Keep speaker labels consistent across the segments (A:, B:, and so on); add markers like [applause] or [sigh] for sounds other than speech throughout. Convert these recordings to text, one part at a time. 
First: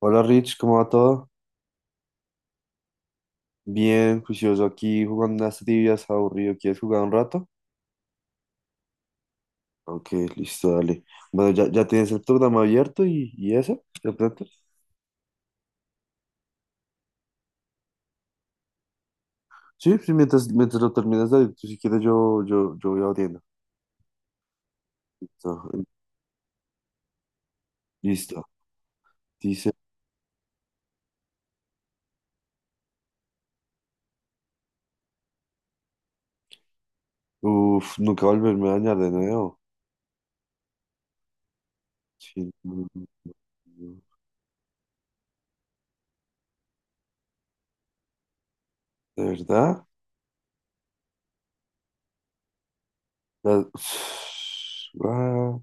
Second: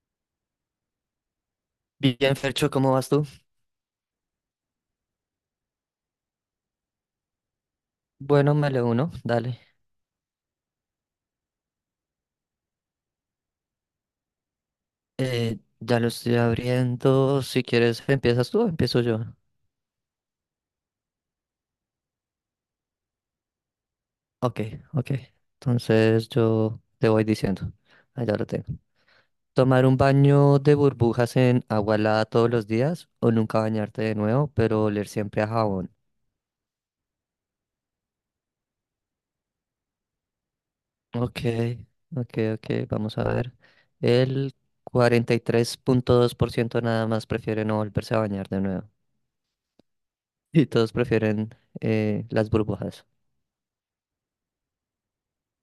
A: Hola Rich, ¿cómo va todo?
B: Bien, Fercho, ¿cómo vas tú?
A: Bien, juicioso aquí jugando unas trivias, aburrido. ¿Quieres jugar un rato?
B: Bueno, me le uno, dale.
A: Ok, listo, dale. Bueno, ya tienes el programa abierto y eso, de pronto.
B: Ya lo estoy abriendo. Si quieres, ¿empiezas tú o empiezo yo?
A: Sí, sí, mientras lo terminas de abrir, tú si quieres yo voy abriendo.
B: Ok, ok.
A: Listo,
B: Entonces yo te voy diciendo. Allá
A: listo.
B: lo tengo.
A: Dice,
B: ¿Tomar un baño de burbujas en agua helada todos los días o nunca bañarte de nuevo, pero oler siempre a jabón?
A: uff, nunca volverme a dañar de nuevo.
B: Ok, ok,
A: Sí,
B: ok.
A: no, no,
B: Vamos a ver.
A: no.
B: El 43.2% nada más prefiere no volverse a bañar de nuevo.
A: ¿De verdad?
B: Y todos prefieren las burbujas.
A: La- [sighs] Ah,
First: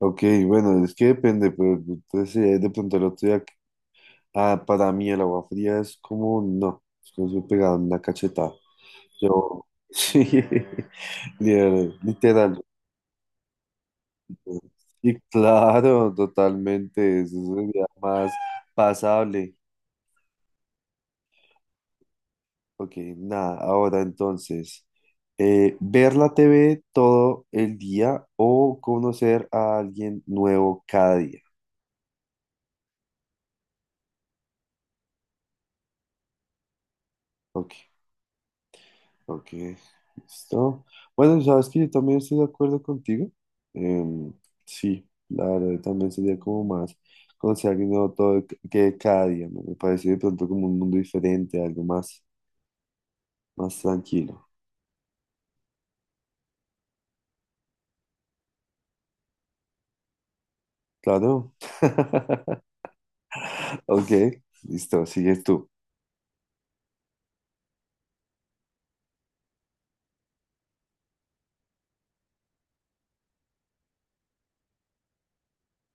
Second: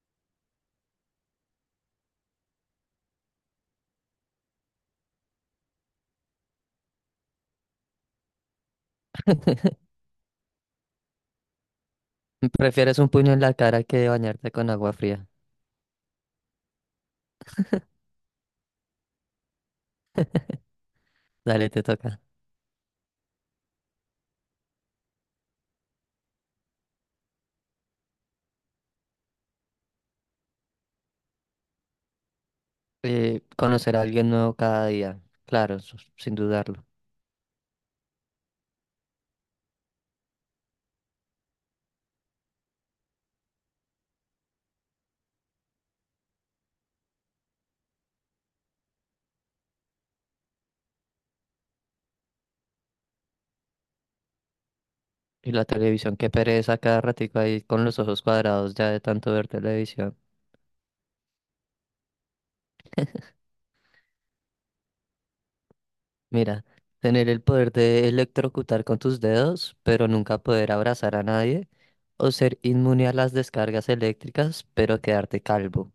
A: ok, bueno, es que depende, pero entonces de pronto el otro día. Ah, para mí el agua fría es como, no, es como si me pegaran una cachetada. Yo,
B: [laughs]
A: [laughs] sí, literal, literal.
B: Prefieres un puño en la cara que bañarte con agua
A: Y
B: fría.
A: claro, totalmente, eso sería más pasable.
B: Dale, te toca.
A: Ok, nada, ahora entonces, ver la TV todo el día o conocer a alguien nuevo cada día.
B: Conocer a alguien nuevo cada día. Claro, sin dudarlo.
A: Ok, ok, listo. Bueno, sabes que yo también estoy de acuerdo contigo. Em, sí, la verdad también sería como más conocer algo nuevo todo que cada día, ¿no? Me parece de pronto como un mundo diferente, algo más, más tranquilo.
B: Y la televisión, qué pereza cada ratico ahí con los ojos cuadrados ya de tanto ver televisión.
A: Claro. [laughs] Ok, listo, sigues tú.
B: Mira, tener el poder de electrocutar con tus dedos, pero nunca poder abrazar a nadie. O ser inmune a las descargas eléctricas, pero quedarte calvo.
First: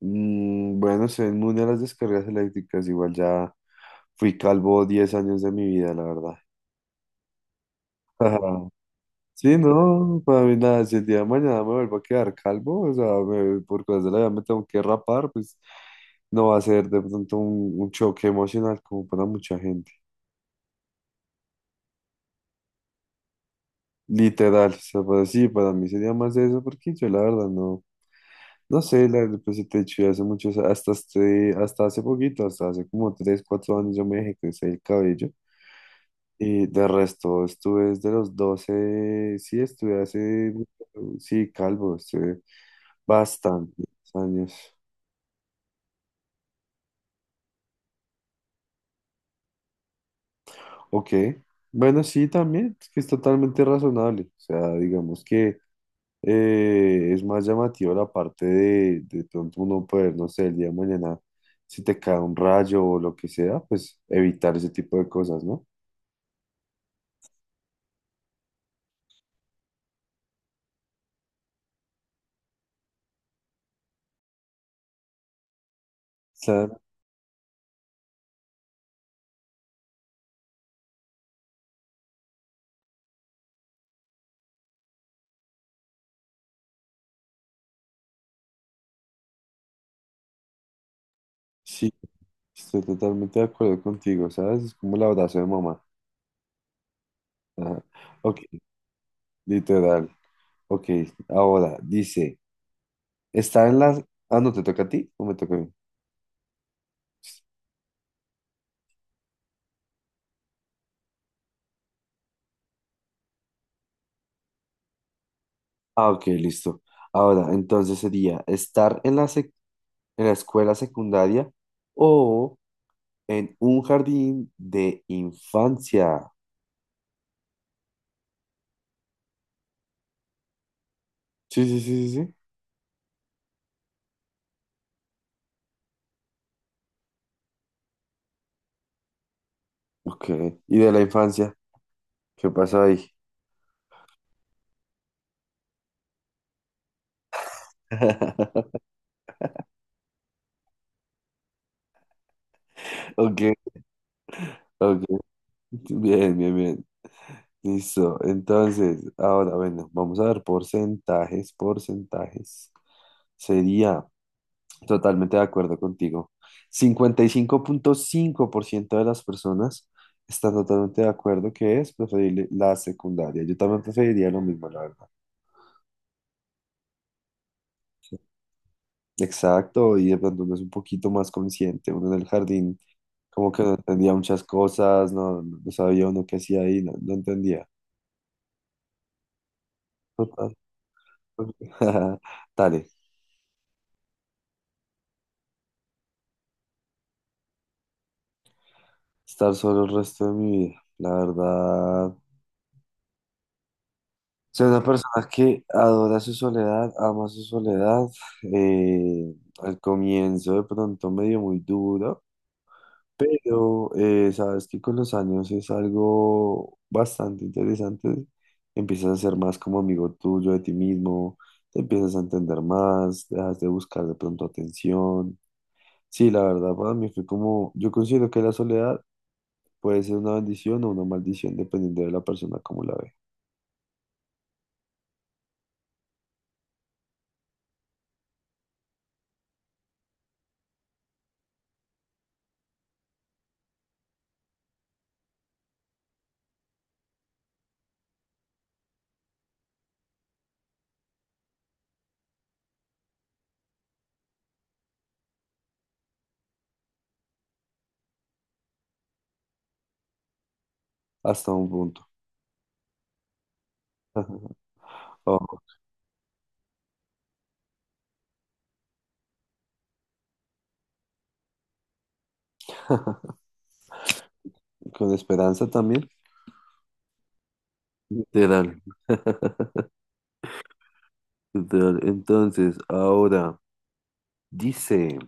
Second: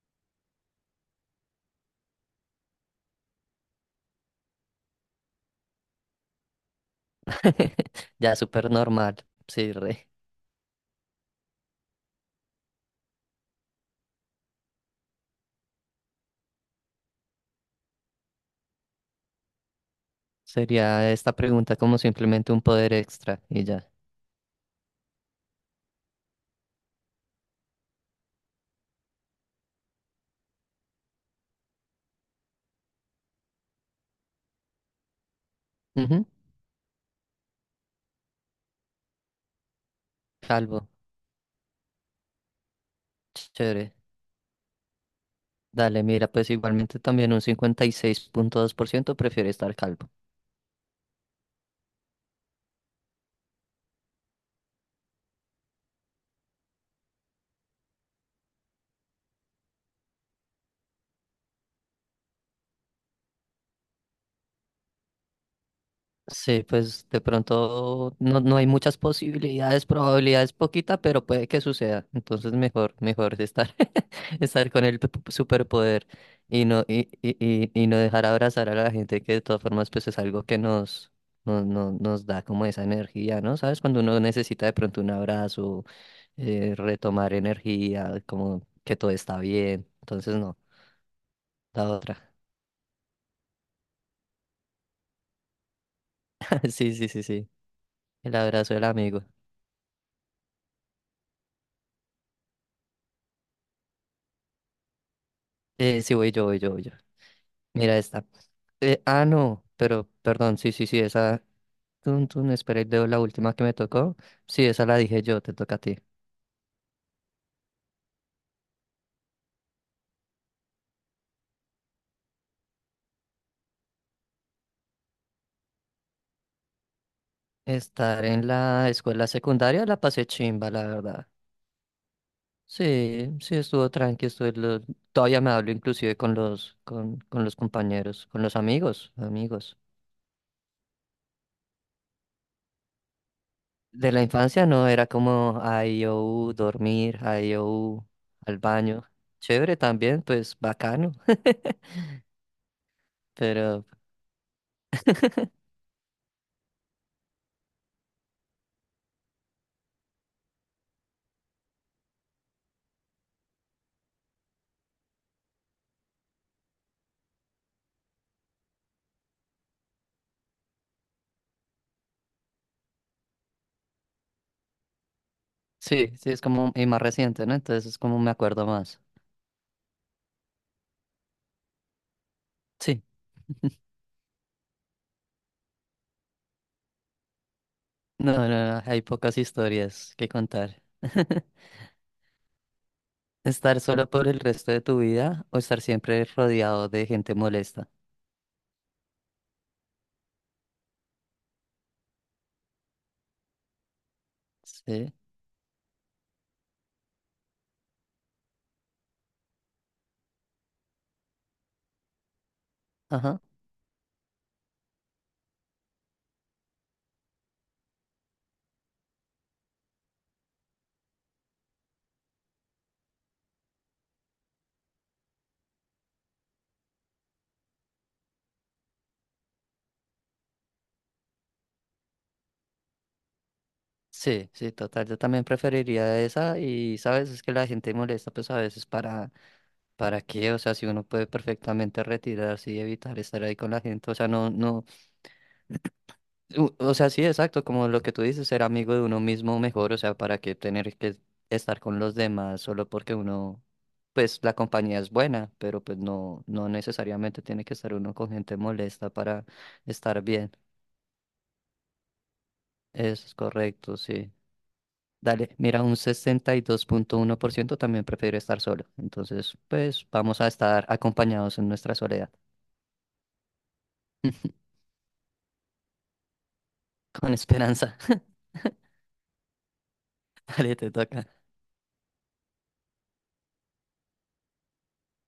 A: Mm, bueno, soy inmune a las descargas eléctricas, igual ya fui calvo 10 años de mi vida, la verdad.
B: [laughs] Ya súper
A: [laughs]
B: normal.
A: Sí, no,
B: Sí,
A: no, no,
B: re.
A: no, para mí nada, si el día de mañana me vuelvo a quedar calvo, o sea, por cosas de la vida me tengo que rapar, pues no va a ser de pronto un choque emocional como para mucha gente.
B: Sería esta pregunta como simplemente un poder extra y ya.
A: Literal, o sea, para mí sería más eso, porque yo la verdad no, no sé, la, pues si te he dicho, ya hace muchos, hasta, hasta hace poquito, hasta hace como 3 4 años yo me dejé crecer el cabello.
B: Ujú.
A: Y de resto, estuve desde los 12, sí,
B: Calvo,
A: sí, calvo, estuve bastantes
B: chévere.
A: años.
B: Dale, mira, pues igualmente también un 56.2% prefiere estar calvo.
A: Ok, bueno, sí, también, es que es totalmente razonable. O sea, digamos que es más llamativo la parte de pronto uno poder, no sé, el día de mañana, si te cae un rayo o lo que sea, pues evitar ese tipo de cosas, ¿no?
B: Sí, pues de pronto no, no hay muchas posibilidades, probabilidades poquita, pero puede que suceda. Entonces mejor estar, [laughs] estar con el superpoder
A: Claro,
B: y no dejar abrazar a la gente que de todas formas pues es algo que nos da como esa energía, ¿no? ¿Sabes? Cuando uno necesita de pronto un abrazo retomar energía, como que todo está bien. Entonces, no, la
A: sí,
B: otra.
A: estoy totalmente de acuerdo contigo, ¿sabes? Es como el abrazo de mamá.
B: [laughs] Sí, sí, sí, sí.
A: Ajá.
B: El
A: Ok,
B: abrazo del amigo.
A: literal. Ok, ahora dice, está en las... Ah, no, ¿te toca a ti o me toca a mí?
B: Sí, voy yo, voy yo, voy yo. Mira esta. Ah, no, pero perdón, sí, sí, sí, esa. Tun, tun, espera, y leo la última que me tocó. Sí, esa la dije yo, te toca a ti.
A: Ah, ok, listo. Ahora, entonces sería estar en la escuela secundaria o en un jardín de infancia.
B: Estar en la escuela secundaria la pasé chimba, la verdad.
A: Sí, sí, sí, sí, sí.
B: Sí, sí, estuvo tranqui, todavía me hablo inclusive con los compañeros, con los amigos, amigos.
A: Ok. ¿Y de la infancia? ¿Qué pasó ahí?
B: De la infancia no, era como IOU, dormir, IOU, al
A: [laughs]
B: baño. Chévere también, pues bacano,
A: Ok,
B: pero
A: ok. Bien, bien, bien. Listo. Entonces, ahora, bueno, vamos a ver porcentajes, porcentajes. Sería totalmente de acuerdo contigo. 55.5% de las personas están totalmente de acuerdo que es preferible la secundaria. Yo también preferiría lo mismo, la verdad.
B: sí, sí, es como y más reciente, ¿no? Entonces es como me acuerdo más.
A: Exacto, y de pronto uno es un poquito más consciente, uno en el jardín
B: Sí,
A: como que no entendía muchas cosas, no sabía uno qué hacía ahí, no, no entendía.
B: no, no, no, hay pocas historias que
A: Total.
B: contar. [laughs]
A: [laughs] Dale,
B: Estar solo por el resto de tu vida o estar siempre rodeado de gente molesta.
A: estar solo el resto de mi vida, la verdad. Soy una
B: Sí,
A: persona que adora su soledad, ama su soledad. eh, Al comienzo de pronto medio muy duro.
B: ajá.
A: Pero sabes que con los años es algo bastante interesante. Empiezas a ser más como amigo tuyo de ti mismo, te empiezas a entender más, dejas de buscar de pronto atención. Sí, la verdad para mí fue como, yo considero que la soledad puede ser una bendición o una maldición dependiendo de la persona como la ve,
B: Sí, sí, total. Yo también preferiría esa y, ¿sabes? Es que la gente molesta, pues a veces ¿Para qué? O sea, si uno puede perfectamente retirarse y evitar estar ahí con la gente, o sea, no, no, o sea, sí, exacto, como lo que tú dices, ser amigo de uno mismo mejor, o sea, ¿para qué tener que estar con los demás solo porque uno, pues la compañía es buena, pero pues no, no necesariamente tiene que estar uno con gente molesta para estar bien.
A: hasta un punto.
B: Eso es correcto, sí.
A: [laughs] Oh,
B: Dale, mira, un 62.1% también prefiere estar solo, entonces, pues vamos a estar acompañados en nuestra soledad.
A: [laughs]
B: [laughs]
A: con esperanza también.
B: Con esperanza.
A: Literal,
B: Dale, te toca
A: literal. Entonces, ahora dice.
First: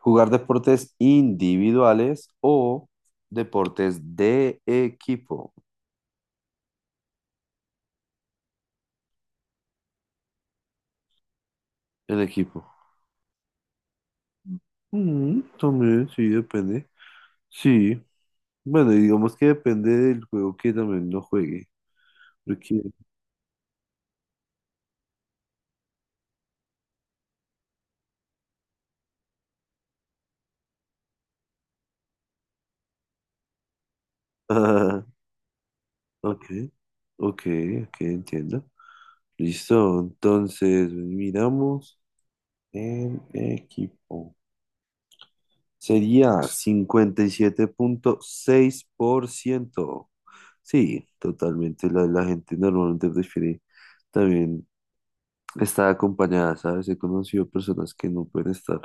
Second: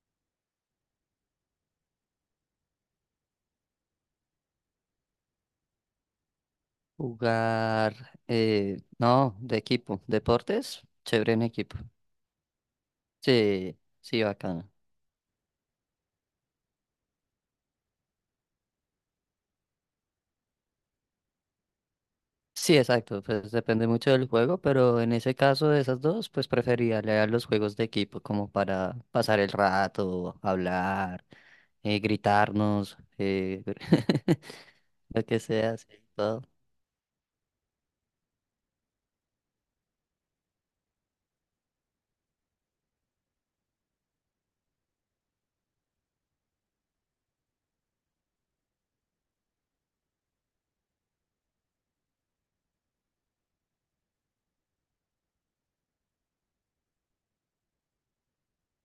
A: Jugar deportes individuales o deportes de equipo.
B: jugar. No, de equipo. Deportes, chévere en equipo.
A: El equipo.
B: Sí, sí, bacano.
A: Mm, también, sí, depende. Sí. Bueno, y digamos que depende del juego que también lo juegue.
B: Sí,
A: Porque... [laughs]
B: exacto. Pues depende mucho del juego, pero en ese caso de esas dos, pues preferiría leer los juegos de equipo, como para pasar el rato, hablar, gritarnos, [laughs]
A: Ah,
B: lo que sea, sí, todo.
A: ok, ok, ok, entiendo. Listo, entonces miramos el equipo. Sería 57.6%. Sí, totalmente. La gente normalmente prefiere también estar acompañada, ¿sabes? He conocido personas que no pueden estar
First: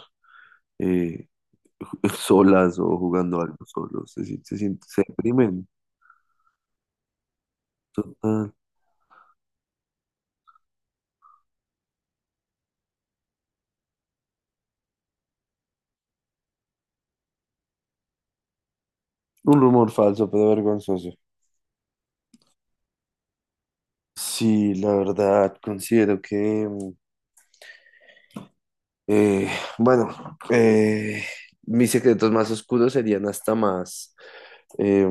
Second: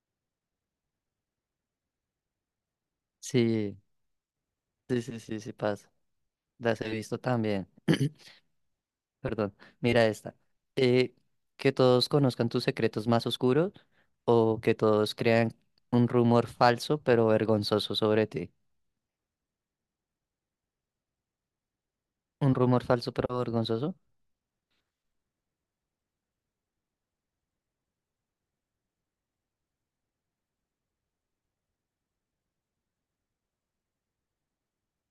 A: eh, [laughs] solas o jugando algo
B: Sí,
A: solos. Se, sien- se, sien-
B: sí,
A: se
B: sí, sí, sí
A: deprimen.
B: pasa. Las he visto también. [clears throat]
A: Total.
B: Perdón, mira esta. Eh, que todos conozcan tus secretos más oscuros o que todos crean un rumor falso pero vergonzoso sobre ti.
A: Un rumor falso, pero vergonzoso.
B: Un rumor falso pero vergonzoso.
A: Sí, la verdad, considero que, eh, bueno, eh, mis secretos más oscuros serían hasta más eh,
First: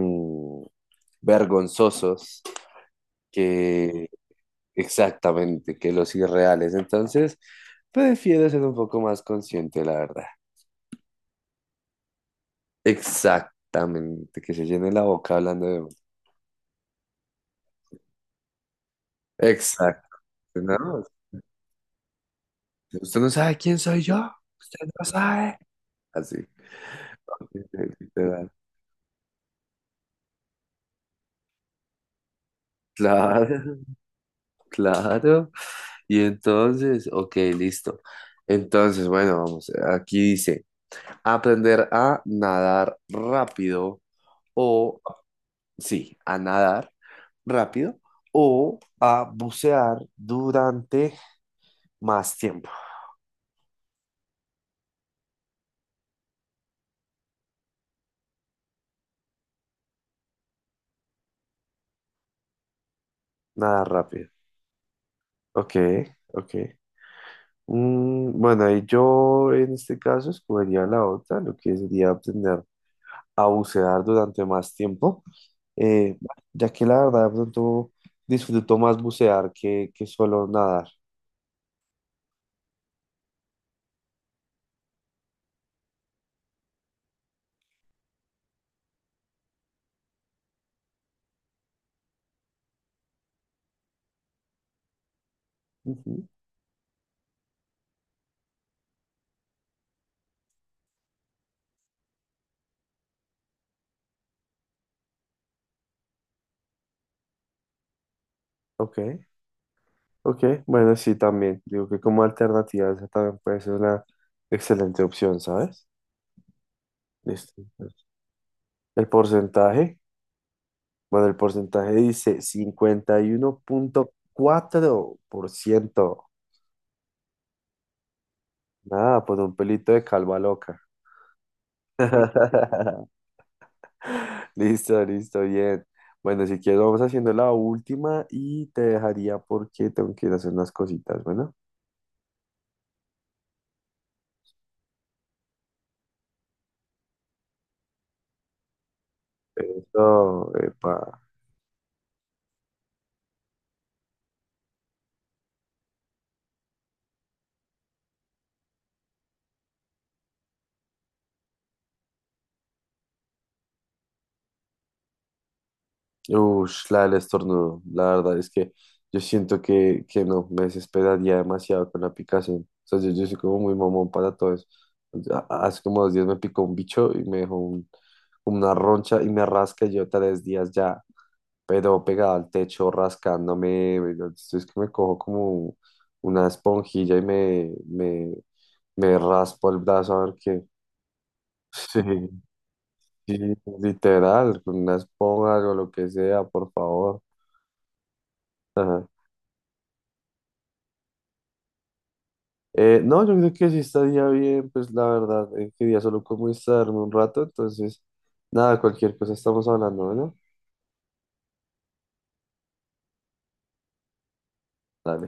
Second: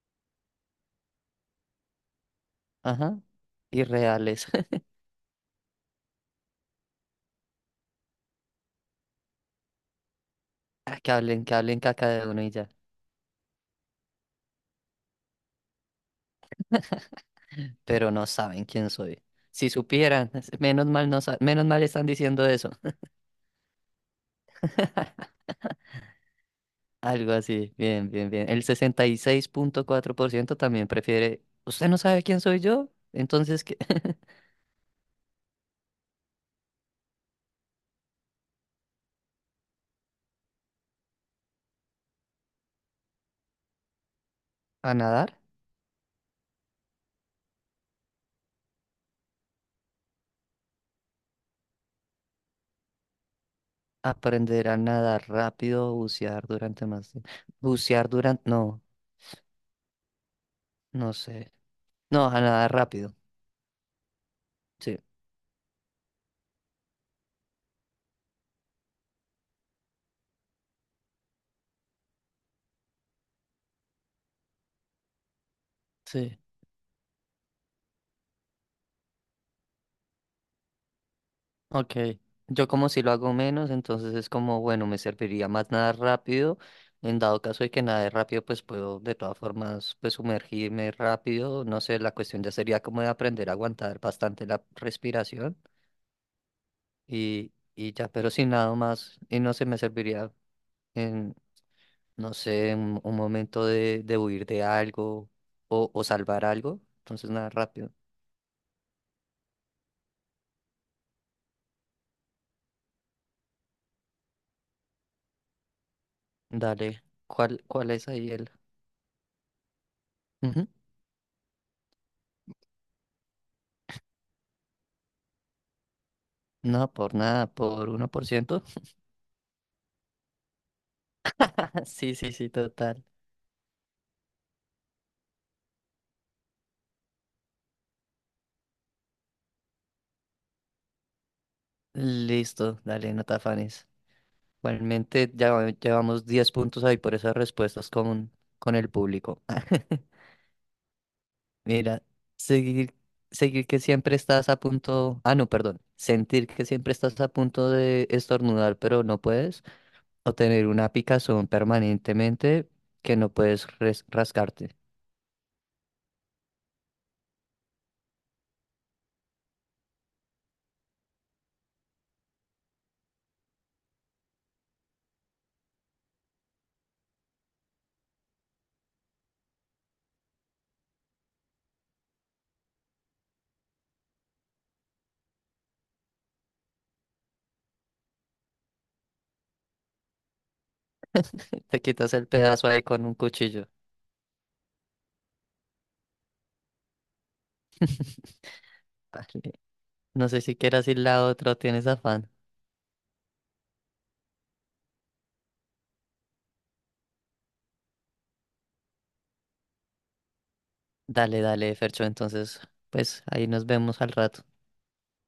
A: vergonzosos
B: Ajá.
A: que
B: Irreales. [laughs]
A: exactamente que los irreales. Entonces, prefiero ser un poco más consciente, la verdad.
B: Ah, que hablen, que hablen caca de uno y ya.
A: Exactamente, que se llene la boca hablando de uno.
B: Pero no saben quién soy. Si
A: Exacto,
B: supieran, [laughs] menos
A: ¿no?
B: mal no sa- menos mal están diciendo eso. [laughs]
A: Usted no sabe quién soy yo, usted no sabe. Así,
B: Algo así. Bien, bien, bien.
A: literal.
B: El 66.4% también prefiere. ¿Usted no sabe quién soy yo?
A: Claro,
B: Entonces, ¿qué?
A: [laughs]
B: [laughs]
A: claro. Y entonces, ok, listo. Entonces, bueno, vamos, aquí dice, aprender a nadar rápido
B: ¿A
A: o
B: nadar?
A: sí, a nadar rápido o a bucear durante más tiempo.
B: Aprender a nadar rápido, bucear durante más tiempo. Bucear durante. No, no sé. No, a nadar rápido.
A: Nadar rápido.
B: Sí,
A: Ok, ok. Mm, bueno, ahí yo en este caso escogería la otra, lo que sería aprender a bucear durante más tiempo, eh,
B: sí,
A: ya que la verdad de pronto disfruto más bucear que solo nadar.
B: ok. Yo como si lo hago menos, entonces es como, bueno, me serviría más nadar rápido. En dado caso de que nade rápido, pues puedo de todas formas pues sumergirme rápido. No sé, la cuestión ya sería como de aprender a aguantar bastante la respiración
A: Ujú,
B: y ya, pero si nado más y no se me serviría no sé, un momento de huir de algo o salvar algo. Entonces, nada, rápido.
A: ok, ok, bueno, sí, también. Digo que como alternativa esa también puede ser una excelente opción, ¿sabes?
B: Dale,
A: Listo.
B: ¿cuál es ahí el?
A: El porcentaje,
B: Ujú.
A: bueno, el porcentaje dice 51.4%.
B: No, por nada, por 1%.
A: Nada, pues un pelito de calva loca.
B: [laughs] Sí, sí, sí, total.
A: [laughs] Listo, listo, bien. Bueno, si quieres, vamos haciendo la última y te dejaría porque tengo que ir a hacer unas cositas. Bueno,
B: Listo, dale, no te afanes. Igualmente, ya llevamos 10 puntos ahí por esas respuestas con, el público. [laughs]
A: eso, epa.
B: Mira, seguir, seguir que siempre estás a punto. Ah, no, perdón. Sentir que siempre estás a punto de estornudar, pero no puedes. O tener una picazón permanentemente que no puedes rascarte.
A: Ush, la del estornudo. La verdad es que yo siento que no, me desesperaría demasiado con la picazón. O sea, yo soy como muy mamón para todo eso. Hace como 2 días me picó un bicho y me dejó como una roncha y me rasca y yo 3 días ya, pero pegado al techo, rascándome. Entonces es que me cojo como una esponjilla y me raspo el brazo a ver qué.
B: Te quitas el
A: [laughs]
B: pedazo ahí con un
A: Sí, sí,
B: cuchillo.
A: literal, con una esponja o lo que sea, por favor. Ajá.
B: Dale. No sé si quieras ir la otra o tienes afán.
A: No, yo creo que sí estaría bien, pues la verdad, quería solo como instalarme un rato, entonces, nada, cualquier cosa estamos hablando, ¿no?
B: Dale, dale, Fercho. Entonces, pues ahí nos vemos al rato.
A: Dale.